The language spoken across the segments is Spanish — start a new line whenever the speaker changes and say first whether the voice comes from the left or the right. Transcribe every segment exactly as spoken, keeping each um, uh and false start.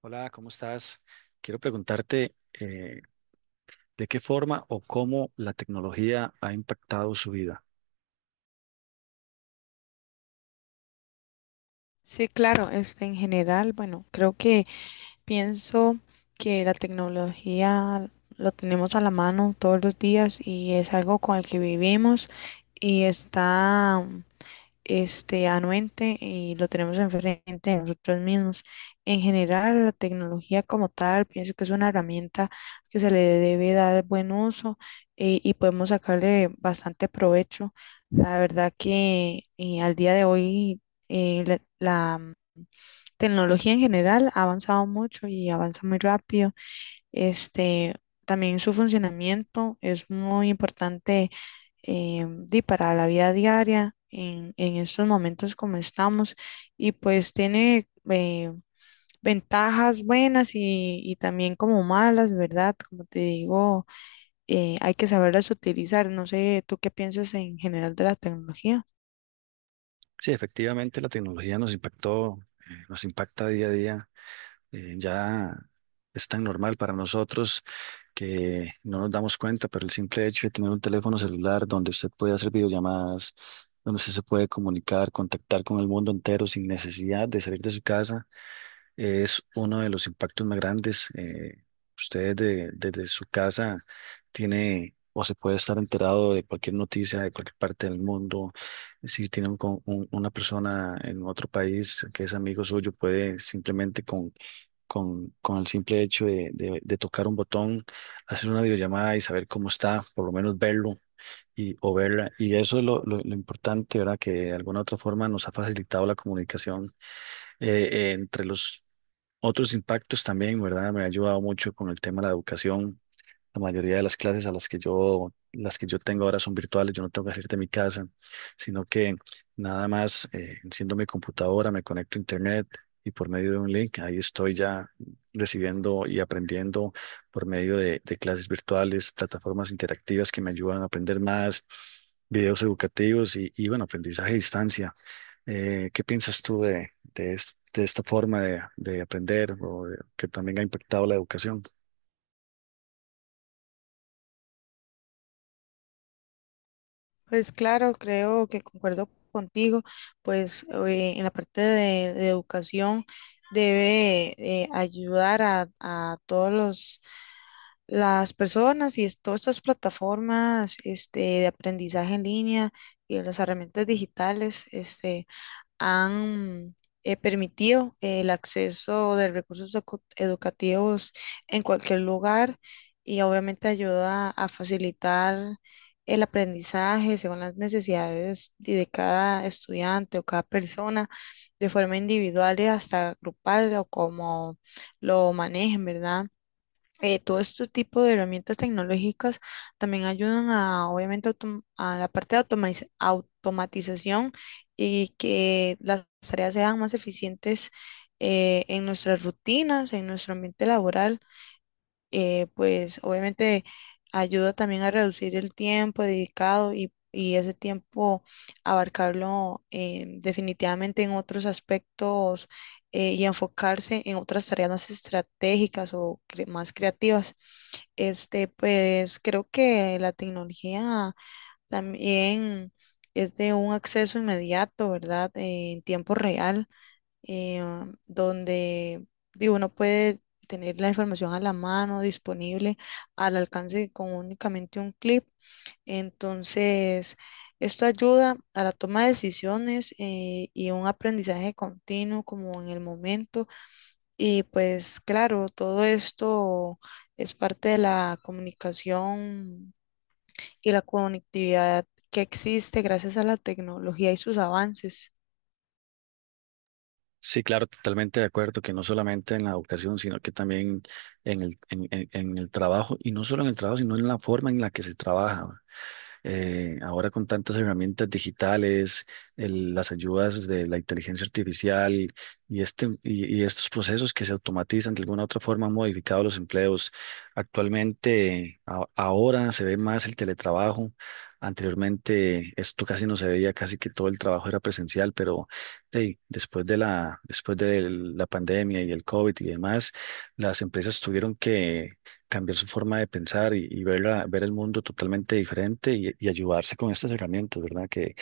right: Hola, ¿cómo estás? Quiero preguntarte eh, de qué forma o cómo la tecnología ha impactado su vida.
left: Sí, claro, este, en general, bueno, creo que pienso que la tecnología lo tenemos a la mano todos los días y es algo con el que vivimos y está este, anuente y lo tenemos enfrente de nosotros mismos. En general, la tecnología como tal, pienso que es una herramienta que se le debe dar buen uso, eh, y podemos sacarle bastante provecho. La verdad que, eh, al día de hoy, eh, la, la tecnología en general ha avanzado mucho y avanza muy rápido. Este, también su funcionamiento es muy importante, eh, di, para la vida diaria en, en estos momentos como estamos, y pues tiene eh, ventajas buenas y, y también como malas, ¿verdad? Como te digo, eh, hay que saberlas utilizar. No sé, ¿tú qué piensas en general de la tecnología?
right: Sí, efectivamente la tecnología nos impactó, eh, nos impacta día a día. Eh, ya es tan normal para nosotros que no nos damos cuenta, pero el simple hecho de tener un teléfono celular donde usted puede hacer videollamadas, donde usted se puede comunicar, contactar con el mundo entero sin necesidad de salir de su casa es uno de los impactos más grandes. Eh, usted de- desde su casa tiene o se puede estar enterado de cualquier noticia de cualquier parte del mundo. Si tiene un con- un- una persona en otro país que es amigo suyo, puede simplemente con, con, con el simple hecho de, de- de tocar un botón, hacer una videollamada y saber cómo está, por lo menos verlo. Y, o verla, y eso es lo, lo lo importante, ¿verdad? Que de alguna otra forma nos ha facilitado la comunicación. Eh, eh, entre los otros impactos también, ¿verdad? Me ha ayudado mucho con el tema de la educación. La mayoría de las clases a las que yo, las que yo tengo ahora son virtuales, yo no tengo que salir de mi casa, sino que nada más eh, enciendo mi computadora, me conecto a internet y por medio de un link, ahí estoy ya recibiendo y aprendiendo por medio de, de clases virtuales, plataformas interactivas que me ayudan a aprender más, videos educativos y, y bueno, aprendizaje a distancia. Eh, ¿qué piensas tú de, de, es- de esta forma de, de aprender o de- que también ha impactado la educación?
left: Pues claro, creo que concuerdo contigo, pues eh, en la parte de, de educación debe eh, ayudar a, a todos los las personas y es- todas estas plataformas este, de aprendizaje en línea y las herramientas digitales. Este, han eh, permitido eh, el acceso de recursos ecu- educativos en cualquier lugar y obviamente ayuda a facilitar el aprendizaje según las necesidades y de cada estudiante o cada persona de forma individual y hasta grupal o como lo manejen, ¿verdad? Eh, todo este tipo de herramientas tecnológicas también ayudan a, obviamente, autom- a la parte de automatiz- automatización, y que las tareas sean más eficientes eh, en nuestras rutinas, en nuestro ambiente laboral. Eh, pues obviamente ayuda también a reducir el tiempo dedicado, y, y ese tiempo abarcarlo eh, definitivamente en otros aspectos, eh, y enfocarse en otras tareas más estratégicas o cre- más creativas. Este, pues creo que la tecnología también es de un acceso inmediato, ¿verdad? Eh, en tiempo real, eh, donde, digo, uno puede tener la información a la mano, disponible, al alcance con únicamente un clip. Entonces, esto ayuda a la toma de decisiones, eh, y un aprendizaje continuo como en el momento. Y pues claro, todo esto es parte de la comunicación y la conectividad que existe gracias a la tecnología y sus avances.
right: Sí, claro, totalmente de acuerdo, que no solamente en la educación, sino que también en el, en, en- en el trabajo, y no solo en el trabajo, sino en la forma en la que se trabaja. Eh, ahora con tantas herramientas digitales, el- las ayudas de la inteligencia artificial y, este, y, y estos procesos que se automatizan de alguna u otra forma han modificado los empleos. Actualmente, a- ahora se ve más el teletrabajo. Anteriormente esto casi no se veía, casi que todo el trabajo era presencial, pero hey, después de la, después de la pandemia y el COVID y demás, las empresas tuvieron que cambiar su forma de pensar y, y ver, la- ver el mundo totalmente diferente y, y ayudarse con estas herramientas, ¿verdad? Que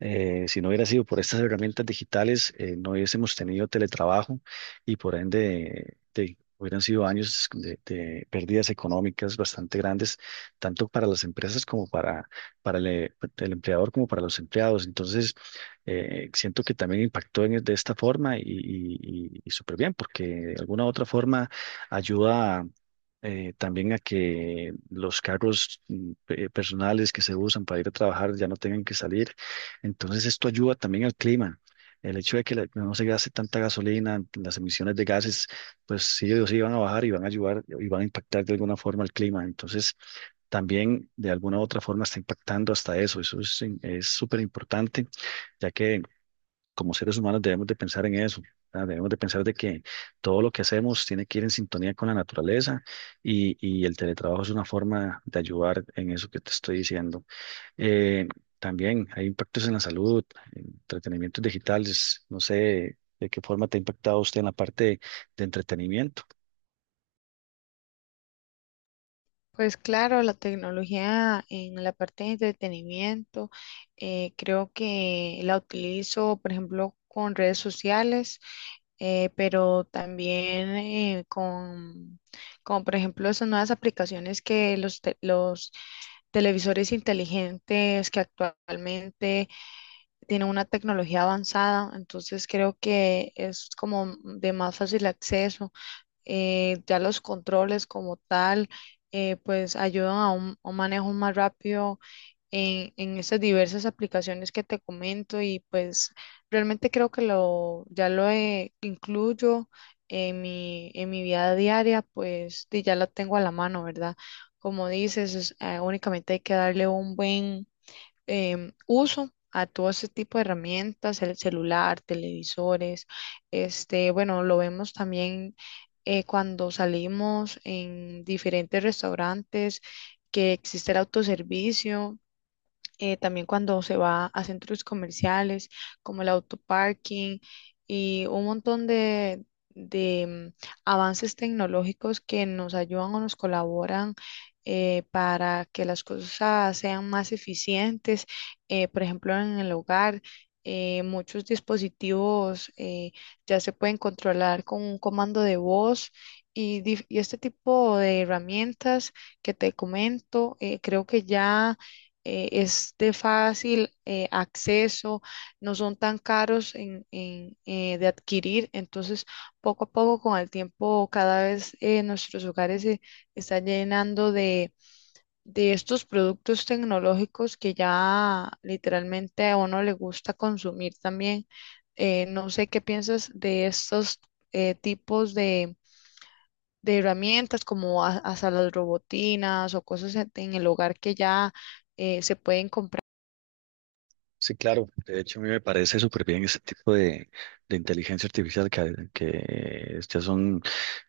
right: eh, si no hubiera sido por estas herramientas digitales, eh, no hubiésemos tenido teletrabajo y por ende de- hubieran sido años de, de pérdidas económicas bastante grandes, tanto para las empresas como para, para el, eh, el empleador como para los empleados. Entonces, eh, siento que también impactó en- de esta forma y, y, y- y súper bien, porque de alguna u otra forma ayuda a, eh, también a que los carros mm, pe- personales que se usan para ir a trabajar ya no tengan que salir. Entonces esto ayuda también al clima. El hecho de que la- no se gaste tanta gasolina, las emisiones de gases, pues sí o sí van a bajar y van a ayudar y van a impactar de alguna forma al clima. Entonces también de alguna u otra forma está impactando hasta eso. Eso es es súper importante ya que como seres humanos debemos de pensar en eso, ¿verdad? Debemos de pensar de que todo lo que hacemos tiene que ir en sintonía con la naturaleza y, y el teletrabajo es una forma de ayudar en eso que te estoy diciendo. Eh, También hay impactos en la salud, en entretenimientos digitales, no sé de qué forma te ha impactado usted en la parte de entretenimiento.
left: Pues claro, la tecnología en la parte de entretenimiento, eh, creo que la utilizo, por ejemplo, con redes sociales, eh, pero también eh, con, como por ejemplo, esas nuevas aplicaciones que los, te- los televisores inteligentes que actualmente tienen una tecnología avanzada, entonces creo que es como de más fácil acceso. Eh, ya los controles como tal, eh, pues ayudan a un, a un manejo más rápido en, en estas diversas aplicaciones que te comento, y pues realmente creo que lo, ya lo eh, incluyo en mi, en mi vida diaria, pues y ya la tengo a la mano, ¿verdad? Como dices, es, eh, únicamente hay que darle un buen em, uso a todo ese tipo de herramientas, el celular, televisores. Este, bueno, lo vemos también eh, cuando salimos en diferentes restaurantes que existe el autoservicio, eh, también cuando se va a centros comerciales como el autoparking, y un montón de, de mm, avances tecnológicos que nos ayudan o nos colaboran eh, para que las cosas sean más eficientes, eh, por ejemplo, en el hogar. Eh, muchos dispositivos eh, ya se pueden controlar con un comando de voz, y, dif- y este tipo de herramientas que te comento, eh, creo que ya eh, es de fácil eh, acceso, no son tan caros en, en, eh, de adquirir. Entonces, poco a poco, con el tiempo, cada vez eh, nuestros hogares se están llenando de, de estos productos tecnológicos que ya literalmente a uno le gusta consumir también. Eh, no sé qué piensas de estos eh, tipos de... de herramientas como a- hasta las robotinas o cosas en en el hogar que ya eh, se pueden comprar.
right: Sí, claro. De hecho, a mí me parece súper bien este tipo de, de inteligencia artificial que, que ya son,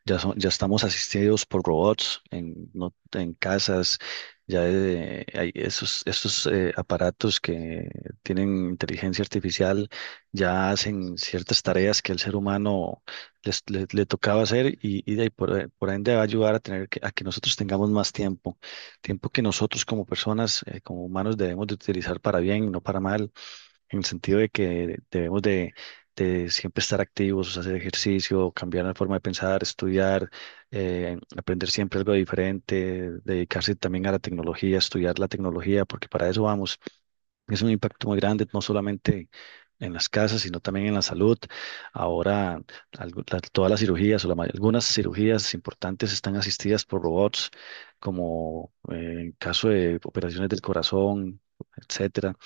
right: ya son, ya estamos asistidos por robots en, no- en casas, ya eh, hay esos, esos eh, aparatos que tienen inteligencia artificial, ya hacen ciertas tareas que el ser humano les- le, le tocaba hacer y, y de ahí por, por ende va a ayudar a tener que, a que nosotros tengamos más tiempo tiempo que nosotros como personas, eh, como humanos, debemos de utilizar para bien, no para mal en el sentido de que debemos de, de siempre estar activos, hacer ejercicio, cambiar la forma de pensar, estudiar, eh, aprender siempre algo diferente, dedicarse también a la tecnología, estudiar la tecnología, porque para eso vamos. Es un impacto muy grande, no solamente en las casas, sino también en la salud. Ahora, algo- la- todas las cirugías o la may- algunas cirugías importantes están asistidas por robots, como eh, en caso de operaciones del corazón, etcétera.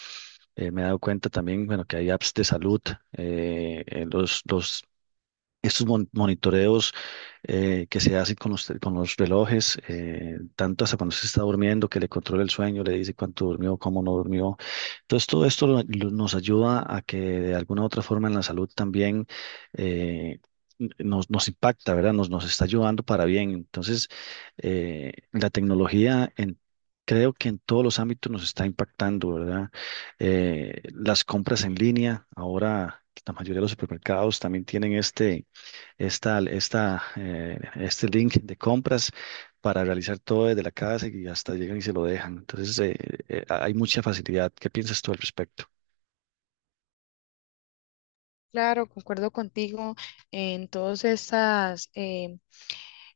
right: Eh, me he dado cuenta también, bueno, que hay apps de salud, eh, eh, los, los estos mon- monitoreos eh, que se hacen con los, tel- con los relojes, eh, tanto hasta cuando se está durmiendo, que le controla el sueño, le dice cuánto durmió, cómo no durmió. Entonces, todo esto lo- lo- nos ayuda a que de alguna u otra forma en la salud también eh, n- nos, nos impacta, ¿verdad? Nos, nos está ayudando para bien. Entonces, eh, la tecnología en... Creo que en todos los ámbitos nos está impactando, ¿verdad? Eh, las compras en línea, ahora la mayoría de los supermercados también tienen este, esta, esta, eh, este link de compras para realizar todo desde la casa y hasta llegan y se lo dejan. Entonces, eh, eh, hay mucha facilidad. ¿Qué piensas tú al respecto?
left: Claro, concuerdo contigo en todos estos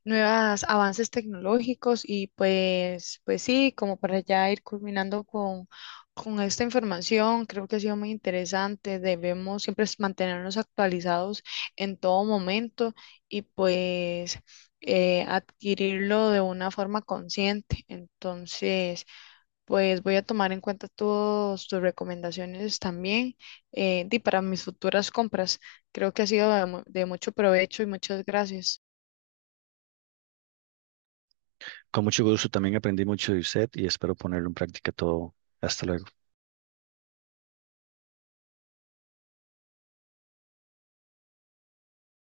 left: nuevos avances tecnológicos, y pues, pues sí, como para ya ir culminando con, con esta información, creo que ha sido muy interesante. Debemos siempre es mantenernos actualizados en todo momento, y pues eh, adquirirlo de una forma consciente. Entonces, pues voy a tomar en cuenta todas tus recomendaciones también, eh, y para mis futuras compras. Creo que ha sido de mu- de mucho provecho y muchas gracias.
right: Con mucho gusto, también aprendí mucho de usted y espero ponerlo en práctica todo. Hasta luego.